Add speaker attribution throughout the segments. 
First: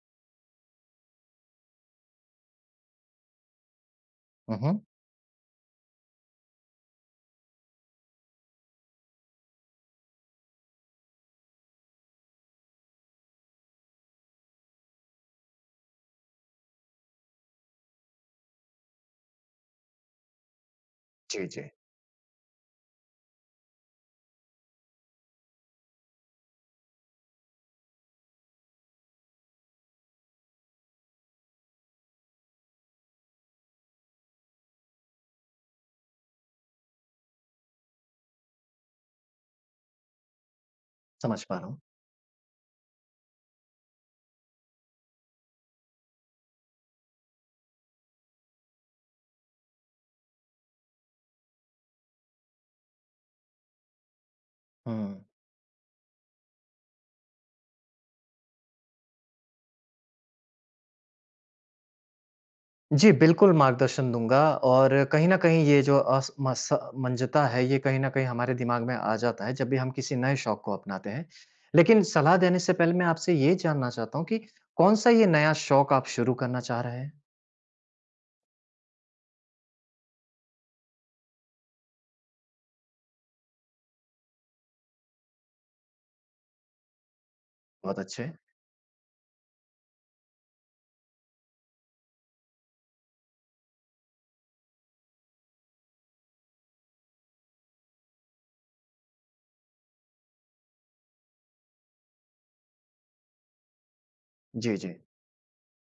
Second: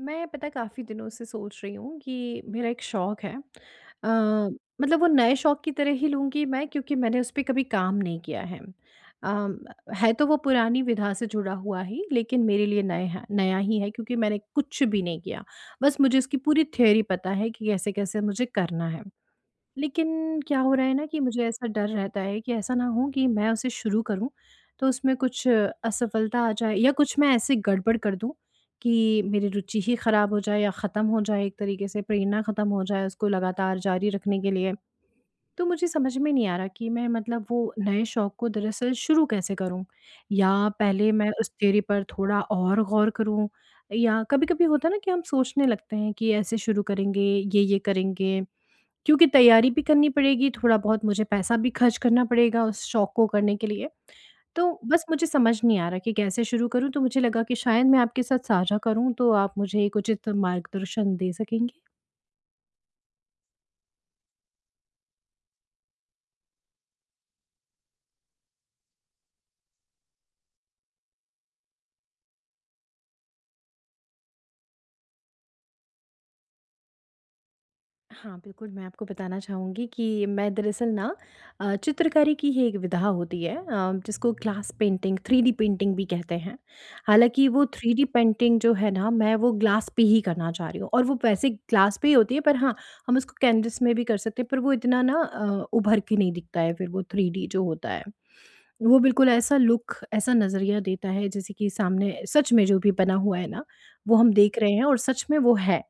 Speaker 1: मैं पता है काफ़ी दिनों से सोच रही हूँ कि मेरा एक शौक है
Speaker 2: हुँ, हुँ।
Speaker 1: मतलब वो नए शौक की तरह ही लूँगी मैं, क्योंकि मैंने उस पे कभी काम नहीं किया है। अम, है तो वो पुरानी विधा से जुड़ा हुआ ही, लेकिन मेरे लिए नया है, नया ही है, क्योंकि मैंने कुछ भी नहीं किया। बस मुझे इसकी पूरी थ्योरी पता है कि कैसे कैसे मुझे करना है। लेकिन क्या हो रहा है ना कि
Speaker 2: जी,
Speaker 1: मुझे ऐसा
Speaker 2: जी,
Speaker 1: डर रहता है कि ऐसा ना हो कि मैं उसे शुरू करूँ, तो उसमें कुछ असफलता आ जाए या कुछ मैं ऐसे गड़बड़ कर दूँ कि मेरी रुचि ही ख़राब हो जाए या ख़त्म हो जाए, एक तरीके से प्रेरणा ख़त्म हो जाए उसको लगातार जारी रखने के लिए। तो मुझे समझ में नहीं आ रहा कि मैं मतलब वो नए शौक़ को दरअसल शुरू कैसे करूं, या पहले मैं
Speaker 2: समझ
Speaker 1: उस
Speaker 2: पा रहा हूँ।
Speaker 1: थ्योरी पर थोड़ा और गौर करूं। या कभी कभी होता है ना कि हम सोचने लगते हैं कि ऐसे शुरू करेंगे, ये करेंगे, क्योंकि तैयारी भी करनी पड़ेगी, थोड़ा बहुत मुझे पैसा भी खर्च करना पड़ेगा उस शौक को करने के लिए। तो
Speaker 2: हुँ।
Speaker 1: बस मुझे समझ नहीं आ रहा कि कैसे शुरू करूँ? तो मुझे लगा कि शायद मैं आपके साथ साझा करूँ, तो आप मुझे एक उचित मार्गदर्शन दे सकेंगे?
Speaker 2: जी, बिल्कुल मार्गदर्शन दूँगा और कहीं न कहीं ये जो असमंजता है, ये कहीं न कहीं हमारे दिमाग में आ जाता है, जब भी हम किसी नए शौक को अपनाते हैं। लेकिन सलाह देने से पहले मैं आपसे ये जानना चाहता हूँ कि कौन-सा ये नया शौक आप शुरू करना चाह रहे हैं?
Speaker 1: हाँ, बिल्कुल, मैं आपको बताना चाहूँगी कि मैं दरअसल ना चित्रकारी की ही एक विधा होती है जिसको glass painting, three D painting भी कहते हैं। हालाँकि वो थ्री
Speaker 2: बहुत
Speaker 1: डी
Speaker 2: अच्छे।
Speaker 1: पेंटिंग जो है ना, मैं वो ग्लास पे ही करना चाह रही हूँ और वो वैसे ग्लास पे ही होती है, पर हाँ, हम उसको कैनवस में भी कर सकते हैं, पर वो इतना ना उभर के नहीं दिखता है फिर वो थ्री डी जो होता है। वो बिल्कुल ऐसा लुक, ऐसा नज़रिया देता है जैसे कि सामने सच में जो भी बना हुआ है ना, वो हम देख रहे
Speaker 2: जी,
Speaker 1: हैं
Speaker 2: जी,
Speaker 1: और सच में वो है।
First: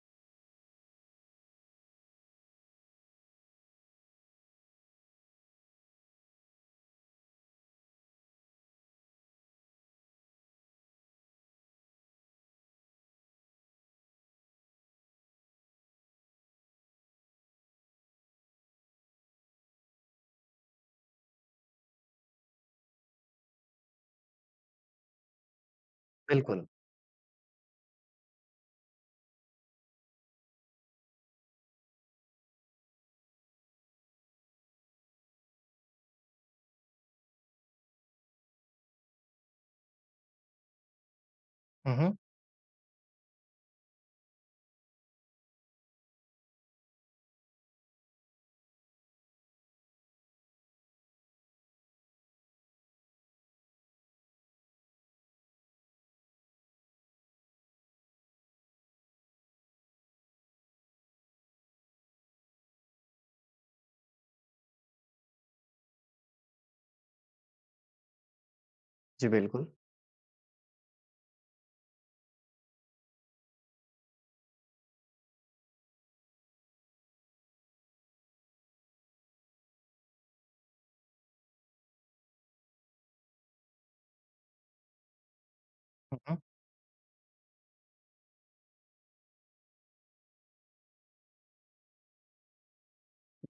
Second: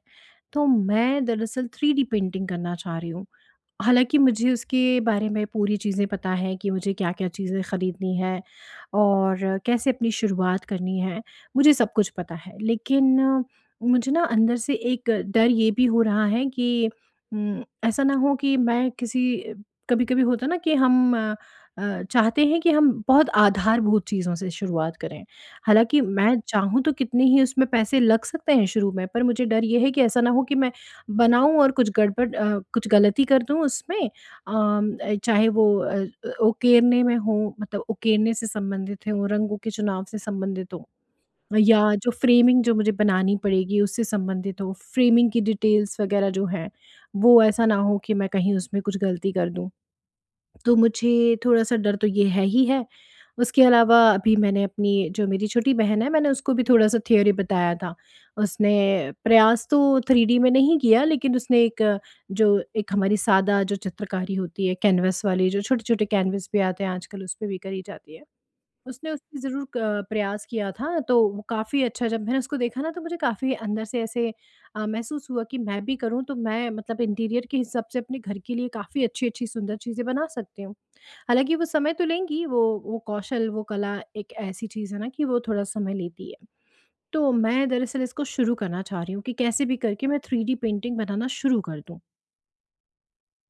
Speaker 1: तो मैं दरअसल 3D पेंटिंग करना चाह रही हूँ। हालाँकि मुझे उसके बारे में पूरी चीज़ें पता हैं कि मुझे क्या-क्या चीज़ें खरीदनी है और कैसे अपनी शुरुआत करनी है, मुझे सब कुछ पता है। लेकिन मुझे ना अंदर से एक डर ये भी हो रहा है कि ऐसा ना हो कि मैं किसी, कभी-कभी होता ना कि हम चाहते हैं कि हम बहुत आधारभूत चीज़ों से शुरुआत करें। हालाँकि मैं
Speaker 2: बिल्कुल।
Speaker 1: चाहूँ तो कितने ही उसमें पैसे लग सकते हैं शुरू में, पर मुझे डर ये है कि ऐसा ना हो कि मैं बनाऊँ और कुछ गड़बड़ कुछ गलती कर दूँ उसमें। चाहे वो उकेरने में हो, मतलब उकेरने से संबंधित हो, रंगों के चुनाव से संबंधित हो या
Speaker 2: हुँ,
Speaker 1: जो
Speaker 2: हुँ।
Speaker 1: फ्रेमिंग जो मुझे बनानी पड़ेगी उससे संबंधित हो, फ्रेमिंग की डिटेल्स वगैरह जो हैं, वो ऐसा ना हो कि मैं कहीं उसमें कुछ गलती कर दूँ। तो मुझे थोड़ा-सा डर तो ये है ही है। उसके अलावा अभी मैंने अपनी, जो मेरी छोटी बहन है, मैंने उसको भी थोड़ा-सा थ्योरी बताया था। उसने प्रयास तो 3D में नहीं किया, लेकिन उसने एक जो, एक हमारी सादा जो चित्रकारी होती है कैनवास वाली, जो छोटे-छोटे कैनवास भी आते हैं आजकल, उस पे भी करी जाती है। उसने
Speaker 2: जी,
Speaker 1: उसपे
Speaker 2: बिल्कुल।
Speaker 1: ज़रूर क प्रयास किया था, तो वो काफ़ी अच्छा, जब मैंने उसको देखा ना तो मुझे काफ़ी अंदर से ऐसे महसूस हुआ कि मैं भी करूँ तो मैं मतलब इंटीरियर के हिसाब से अपने घर के लिए काफ़ी अच्छी-अच्छी सुंदर चीज़ें बना सकती हूँ। हालाँकि वो समय तो लेंगी, वो कौशल, वो कला एक ऐसी चीज़ है ना कि वो थोड़ा समय
Speaker 2: हुँ,
Speaker 1: लेती
Speaker 2: हुँ।
Speaker 1: है। तो मैं दरअसल इसको शुरू करना चाह रही हूँ कि कैसे भी करके मैं 3D डी पेंटिंग बनाना शुरू कर दूँ।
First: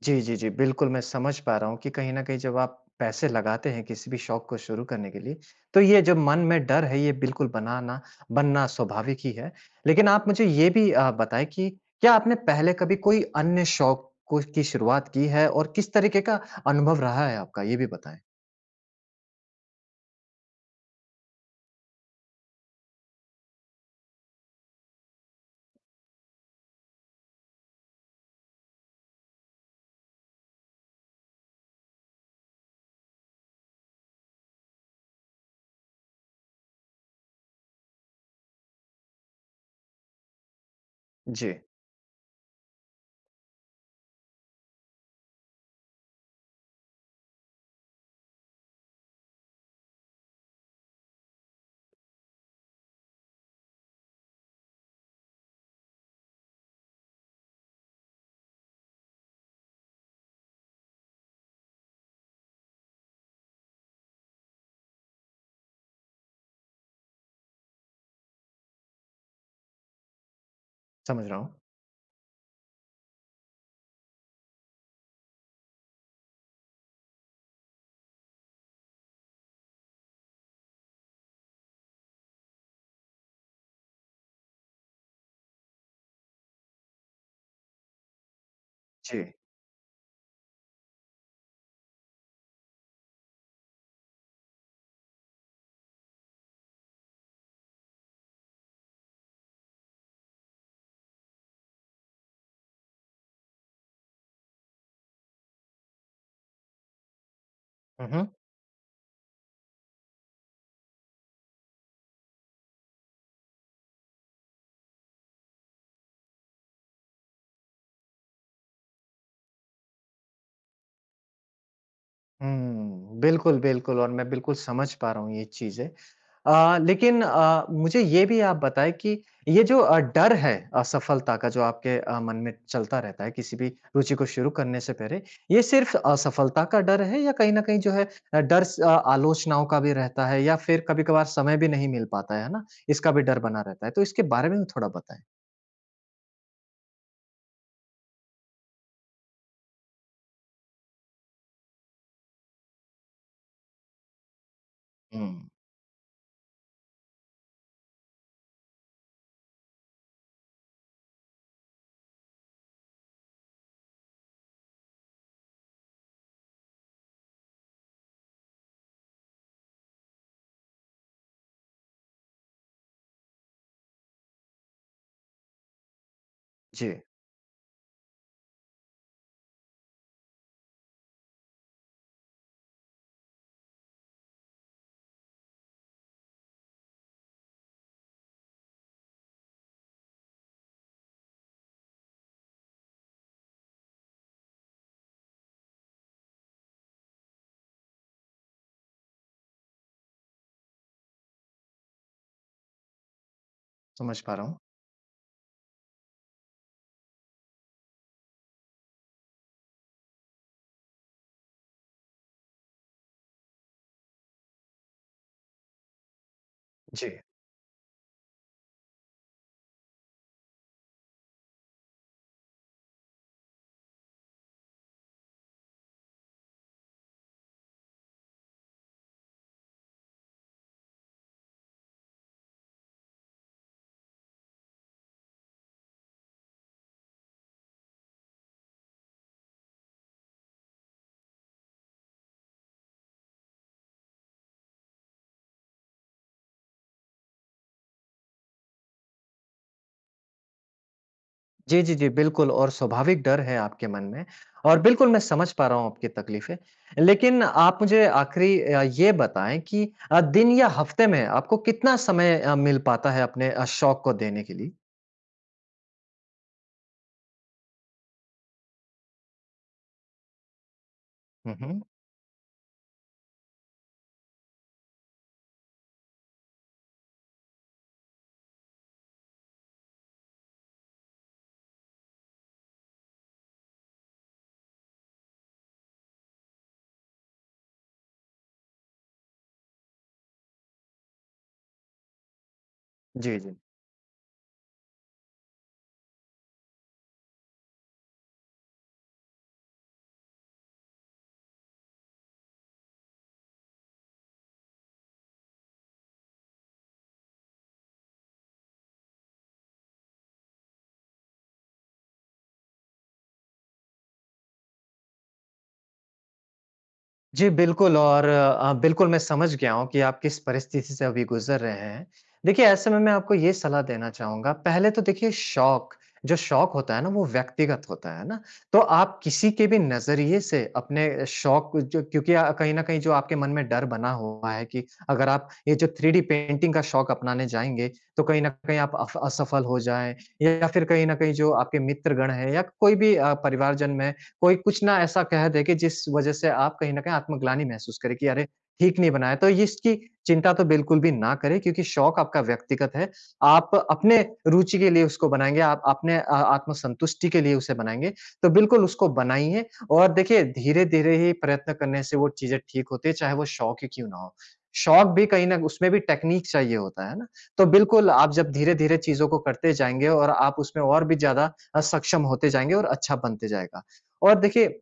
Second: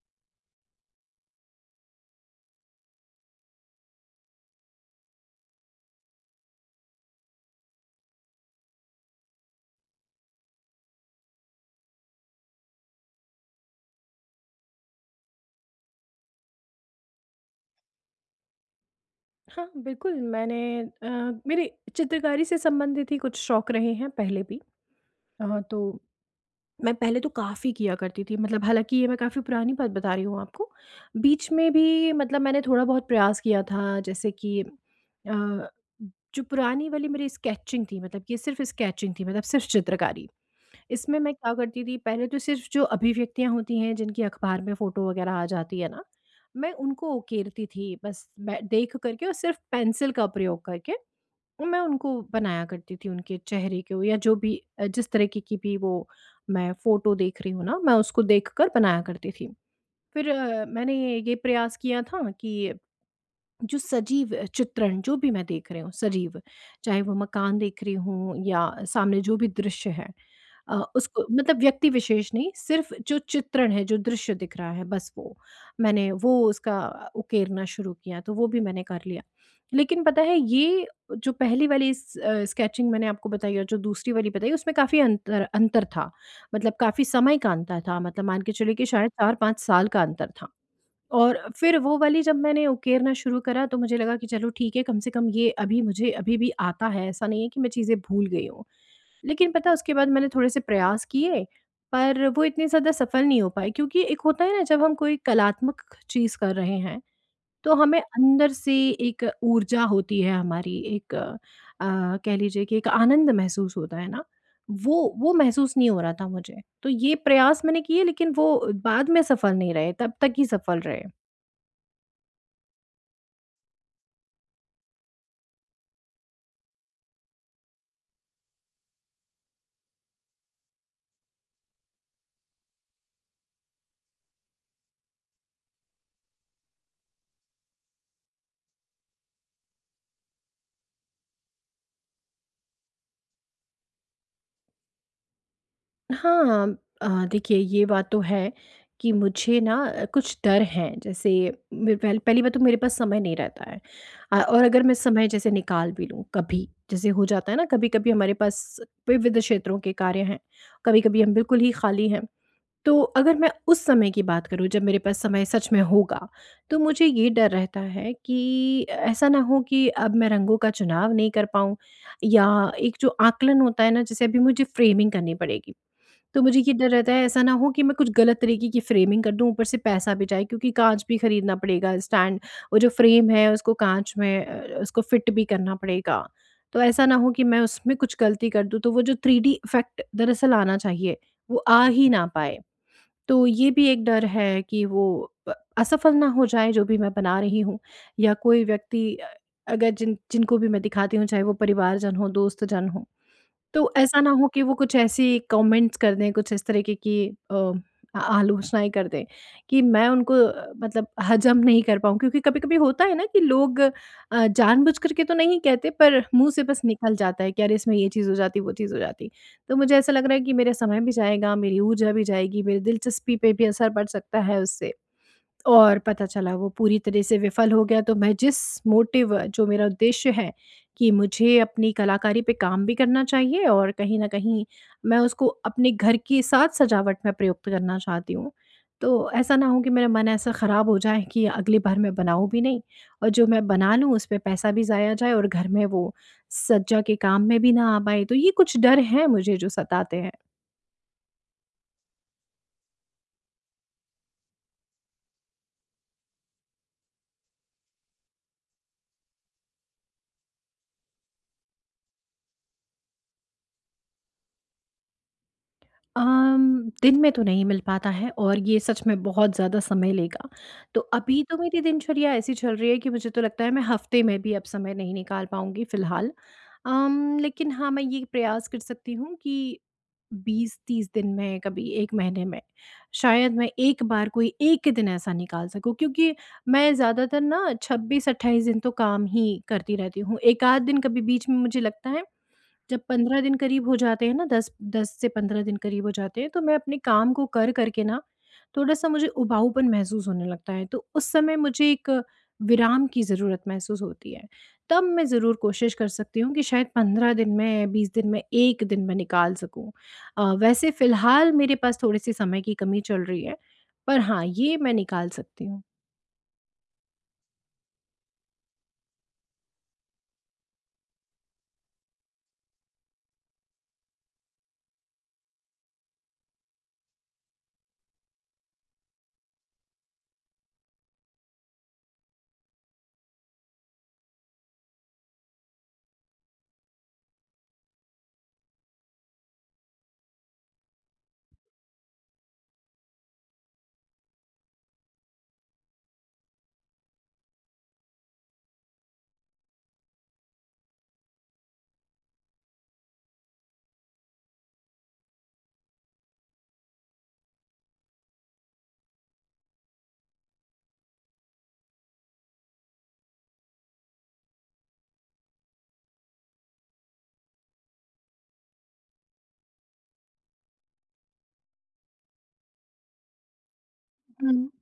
Speaker 2: जी, जी, जी। बिल्कुल, मैं समझ पा रहा हूँ कि कहीं न कहीं जब आप पैसे लगाते हैं किसी भी शौक को शुरू करने के लिए, तो ये जो मन में डर है, ये बिल्कुल बनाना बनना स्वाभाविक ही है। लेकिन आप मुझे ये भी बताएँ कि क्या आपने पहले कभी कोई अन्य शौक को की शुरुआत की है और किस तरीके का अनुभव रहा है आपका? ये भी बताएँ।
Speaker 1: हाँ, बिल्कुल मैंने अ, मेरे चित्रकारी से संबंधित ही कुछ शौक रहे हैं पहले भी। तो मैं पहले तो काफ़ी किया करती थी, मतलब हालाँकि ये मैं काफ़ी पुरानी बात बता रही हूँ आपको। बीच में भी मतलब मैंने थोड़ा बहुत प्रयास किया था, जैसे कि जो पुरानी वाली मेरी स्केचिंग थी, मतलब ये सिर्फ़ स्केचिंग थी, मतलब सिर्फ़ चित्रकारी। इसमें मैं क्या
Speaker 2: जी,
Speaker 1: करती थी, पहले तो सिर्फ़ जो अभिव्यक्तियाँ होती हैं जिनकी अखबार में फ़ोटो वग़ैरह आ जाती है ना, मैं उनको उकेरती थी बस मैं देख कर के, और सिर्फ़ पेंसिल का प्रयोग करके। तो मैं उनको बनाया करती थी, उनके चेहरे के हो या जो भी जिस तरीके की भी वो, मैं फ़ोटो देख रही हूँ ना, मैं उसको देखकर बनाया करती थी। फिर मैंने ये प्रयास किया था कि जो सजीव चित्रण जो भी मैं देख रही हूँ, सजीव, चाहे वो मकान देख रही हूँ या सामने जो भी दृश्य है, उसको,
Speaker 2: समझ रहा हूँ।
Speaker 1: मतलब व्यक्ति विशेष नहीं, सिर्फ़ जो चित्रण है, जो दृश्य दिख रहा है बस वो। मैंने वो उसका उकेरना शुरू किया, तो वो भी मैंने कर लिया। लेकिन पता है ये जो पहली वाली स्केचिंग मैंने आपको बताई और जो दूसरी वाली बताई, उसमें काफ़ी अंतर अंतर था। मतलब काफ़ी समय का अंतर था, मतलब मान के चलिए कि शायद
Speaker 2: जी।
Speaker 1: 4-5 साल का अंतर था। और फिर वो वाली जब मैंने उकेरना शुरू करा, तो मुझे लगा कि चलो ठीक है, कम से कम ये अभी मुझे अभी भी आता है, ऐसा नहीं है कि मैं चीज़ें भूल गई हूँ। लेकिन पता है उसके बाद मैंने थोड़े से प्रयास किए, पर वो इतने ज़्यादा सफल नहीं हो पाए, क्योंकि एक होता है ना जब हम कोई कलात्मक चीज़ कर रहे हैं, तो हमें
Speaker 2: हुँ, हुँ।
Speaker 1: अंदर से एक ऊर्जा होती है, हमारी एक कह लीजिए कि एक आनंद महसूस होता है ना, वो महसूस नहीं हो रहा था मुझे। तो ये प्रयास मैंने किए लेकिन वो बाद में सफल नहीं रहे, तब तक ही सफल रहे।
Speaker 2: हुँ, बिल्कुल, बिल्कुल और मैं बिल्कुल समझ पा रहा हूँ ये चीज़ें। लेकिन मुझे ये भी आप बताएँ कि ये जो डर है असफलता का जो आपके मन में चलता रहता है किसी भी रुचि को शुरू करने से पहले, ये सिर्फ़ असफलता का डर है या कहीं न कहीं जो है अ, डर स अ, आलोचनाओं का भी रहता है या फिर कभी-कभार समय भी नहीं मिल पाता है ना? इसका भी डर बना रहता है। तो इसके बारे में भी थोड़ा बताएँ।
Speaker 1: हाँ, देखिए ये बात तो है कि मुझे ना कुछ डर हैं, जैसे मेरे पहले, पहली बात तो मेरे पास समय नहीं रहता है। और अगर मैं समय
Speaker 2: हुँ।
Speaker 1: जैसे निकाल भी लूँ, कभी जैसे हो जाता है ना, कभी कभी हमारे पास विविध क्षेत्रों के कार्य हैं, कभी कभी हम बिल्कुल ही खाली हैं। तो अगर मैं उस समय की बात करूँ जब मेरे पास समय सच में होगा, तो मुझे ये डर रहता है कि ऐसा ना हो कि अब मैं रंगों का चुनाव नहीं कर पाऊँ, या एक जो आकलन होता है ना, जैसे अभी मुझे फ्रेमिंग करनी पड़ेगी, तो मुझे ये डर
Speaker 2: जी,
Speaker 1: रहता है ऐसा ना हो कि मैं कुछ गलत तरीके की फ़्रेमिंग कर दूँ, ऊपर से पैसा भी जाए, क्योंकि काँच भी खरीदना पड़ेगा, स्टैंड, वो जो फ़्रेम है उसको काँच में उसको फ़िट भी करना पड़ेगा। तो ऐसा ना हो कि मैं उसमें कुछ गलती कर दूँ, तो वो जो 3D इफ़ेक्ट दरअसल आना चाहिए, वो आ ही ना पाए। तो ये भी एक डर है कि वो अ, असफल ना हो जाए जो भी मैं बना रही हूँ, या कोई व्यक्ति अगर जिन जिनको भी मैं दिखाती हूँ, चाहे वो परिवारजन हो, दोस्तजन हो, तो
Speaker 2: समझ
Speaker 1: ऐसा ना
Speaker 2: पा रहा
Speaker 1: हो
Speaker 2: हूँ।
Speaker 1: कि वो कुछ ऐसी कमेंट्स कर दें, कुछ इस तरीके की अ, आ आलोचनाएँ कर दें कि मैं उनको मतलब हज़म नहीं कर पाऊँ। क्योंकि कभी-कभी होता है ना कि लोग जानबूझ कर के तो नहीं कहते पर मुँह से बस
Speaker 2: जी।
Speaker 1: निकल जाता है कि अरे, इसमें ये चीज़ हो जाती, वो चीज़ हो जाती। तो मुझे ऐसा लग रहा है कि मेरा समय भी जाएगा, मेरी ऊर्जा भी जाएगी, मेरी दिलचस्पी पे भी असर पड़ सकता है उससे। और पता चला वो पूरी तरह से विफल हो गया, तो मैं जिस मोटिव, जो मेरा उद्देश्य है कि मुझे अपनी कलाकारी पे काम भी करना चाहिए, और कहीं न कहीं मैं उसको अपने घर के साथ सजावट में प्रयुक्त करना चाहती हूँ। तो ऐसा ना हो कि मेरा मन ऐसा ख़राब हो जाए कि अगली बार मैं बनाऊँ भी नहीं, और जो मैं बना लूँ उस पे पैसा भी ज़ाया जाए और घर में वो सज्जा के काम में भी ना आ पाए। तो ये कुछ डर हैं मुझे जो सताते हैं।
Speaker 2: जी, जी, जी, बिल्कुल और स्वाभाविक डर है आपके मन में और बिल्कुल मैं समझ पा रहा हूँ आपकी तकलीफ़ें। लेकिन आप मुझे आख़िरी ये बताएँ कि दिन या हफ़्ते में आपको कितना समय मिल पाता है अपने शौक को देने के लिए?
Speaker 1: दिन में तो नहीं मिल पाता है, और ये सच में बहुत ज़्यादा समय लेगा। तो अभी
Speaker 2: हुँ,
Speaker 1: तो
Speaker 2: हुँ।
Speaker 1: मेरी दिनचर्या ऐसी चल रही है कि मुझे तो लगता है मैं हफ़्ते में भी अब समय नहीं निकाल पाऊँगी फ़िलहाल। लेकिन हाँ, मैं ये प्रयास कर सकती हूँ कि 20-30 दिन में, कभी 1 महीने में, शायद मैं एक बार कोई एक दिन ऐसा निकाल सकूँ, क्योंकि मैं ज़्यादातर ना 26-28 दिन तो काम ही करती रहती हूँ। 1 आध दिन कभी बीच में मुझे लगता है, जब
Speaker 2: जी,
Speaker 1: 15 दिन
Speaker 2: जी।
Speaker 1: करीब हो जाते हैं ना, 10 से 15 दिन करीब हो जाते हैं, तो मैं अपने काम को कर करके ना थोड़ा-सा मुझे उबाऊपन महसूस होने लगता है। तो उस समय मुझे एक विराम की ज़रूरत महसूस होती है। तब मैं ज़रूर कोशिश कर सकती हूँ कि शायद 15 दिन में, 20 दिन में, 1 दिन मैं निकाल सकूँ। वैसे फ़िलहाल मेरे पास थोड़ी-सी समय की कमी चल रही है, पर हाँ, ये मैं निकाल सकती हूँ।
Speaker 2: जी, बिल्कुल और बिल्कुल मैं समझ गया हूँ कि आप किस परिस्थिति से अभी गुज़र रहे हैं। देखिए, ऐसे में मैं आपको ये सलाह देना चाहूँगा, पहले तो देखिए शौक, जो शौक होता है ना वो व्यक्तिगत होता है ना? तो आप किसी के भी नज़रिए से अपने शौक को- जो क्योंकि कहीं न कहीं जो आपके मन में डर बना हुआ है कि अगर आप ये जो 3D पेंटिंग का शौक अपनाने जाएँगे, तो कहीं न कहीं आप अफ असफल हो जाएँ या फिर कहीं न कहीं जो आपके मित्रगण हैं या कोई भी परिवारजन में कोई कुछ ना ऐसा कह दे कि जिस वजह से आप कहीं न कहीं आत्मग्लानि महसूस करें कि अरे! ठीक नहीं बनाया। तो ये इसकी चिंता तो बिल्कुल भी ना करें क्योंकि शौक आपका व्यक्तिगत है। आप अपने रुचि के लिए उसको बनाएँगे, आप अपने आत्मसंतुष्टि के लिए उसे बनाएँगे। तो बिल्कुल उसको बनाइए और देखिए धीरे-धीरे ही प्रयत्न करने से वो चीज़ें ठीक होती है, चाहे वो शौक ही क्यों ना हो। शौक भी कहीं न उसमें भी टेक्निक चाहिए होता है ना? तो बिल्कुल आप जब धीरे-धीरे चीज़ों को करते जाएँगे और आप उसमें और भी ज़्यादा सक्षम होते जाएँगे और अच्छा बनते जाएगा। और
Speaker 1: हुँ।
Speaker 2: देखिए,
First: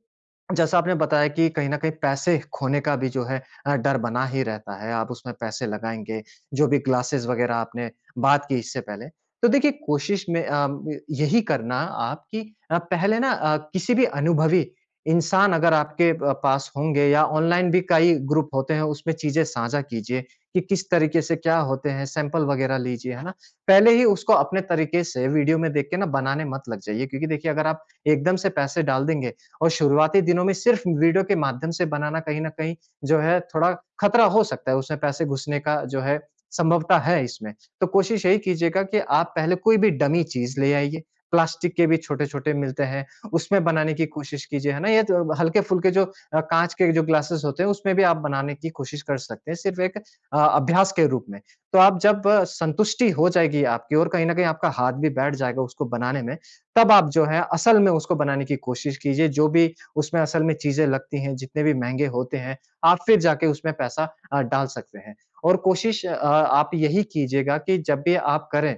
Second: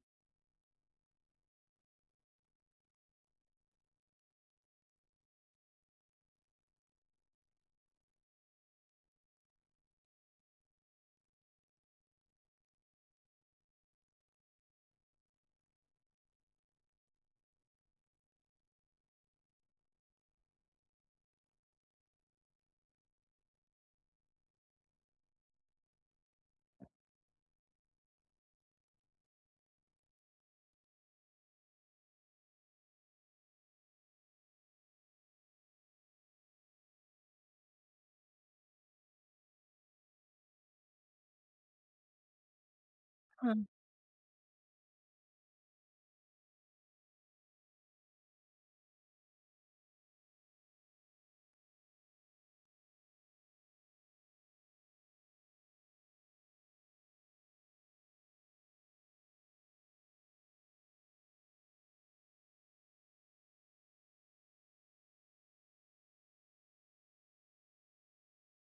Speaker 2: जैसा आपने बताया कि कहीं न कहीं पैसे खोने का भी जो है डर बना ही रहता है, आप उसमें पैसे लगाएँगे, जो भी क्लासेस वग़ैरह आपने बात की इससे पहले। तो देखिए कोशिश में यही करना आप कि पहले ना किसी भी अनुभवी इंसान अगर आपके प पास होंगे या ऑनलाइन भी कई ग्रुप होते हैं, उसमें चीज़ें साझा कीजिए कि किस तरीके से क्या होते हैं, सैंपल वग़ैरह लीजिए, है ना? पहले ही उसको अपने तरीके से वीडियो में देख के ना बनाने मत लग जाइए क्योंकि देखिए अगर आप एकदम से पैसे डाल देंगे, और शुरुआती दिनों में सिर्फ वीडियो के माध्यम से बनाना कहीं न कहीं जो है थोड़ा खतरा हो सकता है, उसमें पैसे घुसने का जो है संभवता है इसमें। तो कोशिश यही कीजिएगा कि आप पहले कोई भी डमी चीज़ ले आइए, प्लास्टिक के भी छोटे-छोटे मिलते हैं, उसमें
Speaker 1: हाँ।
Speaker 2: बनाने की कोशिश कीजिए, है ना? या तो हल्के-फुल्के जो काँच के जो ग्लासेस होते हैं, उसमें भी आप बनाने की कोशिश कर सकते हैं, सिर्फ़ एक अभ्यास के रूप में। तो आप जब संतुष्टि हो जाएगी आपकी और कहीं न कहीं आपका हाथ भी बैठ जाएगा उसको बनाने में, तब आप जो है असल में उसको बनाने की कोशिश कीजिए, जो भी उसमें असल में चीज़ें लगती हैं, जितने भी महँगे होते हैं, आप फिर जाके उसमें पैसा डाल सकते हैं। और कोशिश आप यही कीजिएगा कि जब भी आप करें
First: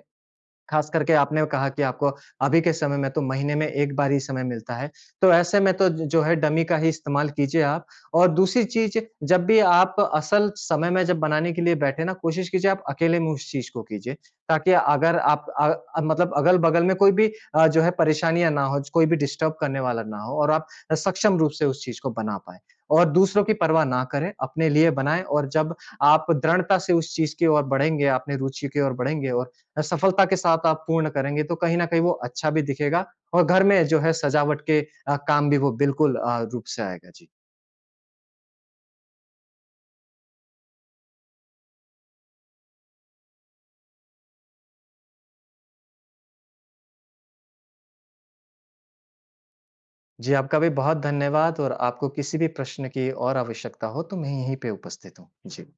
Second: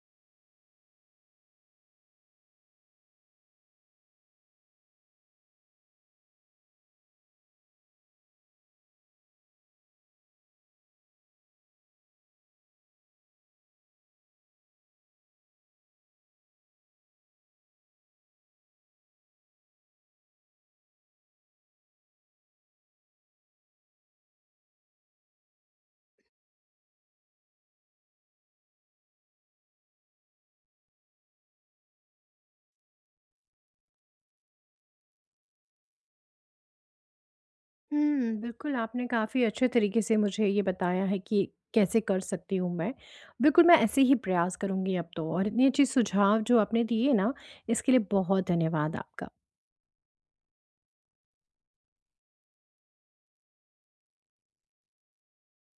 Speaker 2: खास करके आपने कहा कि आपको अभी के समय में तो महीने में 1 बार ही समय मिलता है। तो ऐसे में तो ज जो है डमी का ही इस्तेमाल कीजिए आप और दूसरी चीज़ जब भी आप असल समय में जब बनाने के लिए बैठे ना कोशिश कीजिए आप अकेले में उस चीज़ को कीजिए। ताकि अगर आप मतलब अगल-बगल में कोई भी जो है परेशानियाँ ना हो, कोई भी डिस्टर्ब करने वाला ना हो और आप सक्षम रूप से उस चीज़ को बना पाएँ। और दूसरों की परवाह ना करें, अपने लिए बनाएँ और जब आप दृढ़ता से उस चीज़ की ओर बढ़ेंगे, अपने रुचि की ओर बढ़ेंगे और सफलता के साथ आप पूर्ण करेंगे तो कहीं न कहीं वो अच्छा भी दिखेगा और घर में जो है सजावट के काम भी वो बिल्कुल रूप से आएगा। जी।
Speaker 1: हुँ, बिल्कुल आपने काफ़ी अच्छे तरीके से मुझे ये बताया है कि कैसे कर सकती हूँ मैं। बिल्कुल, मैं ऐसे ही प्रयास करूँगी अब तो, और इतनी अच्छी सुझाव जो आपने दिए ना, इसके लिए बहुत धन्यवाद आपका।
Speaker 2: जी, आपका भी बहुत धन्यवाद और आपको किसी भी प्रश्न की और आवश्यकता हो तो मैं यहीं पे उपस्थित हूँ। जी।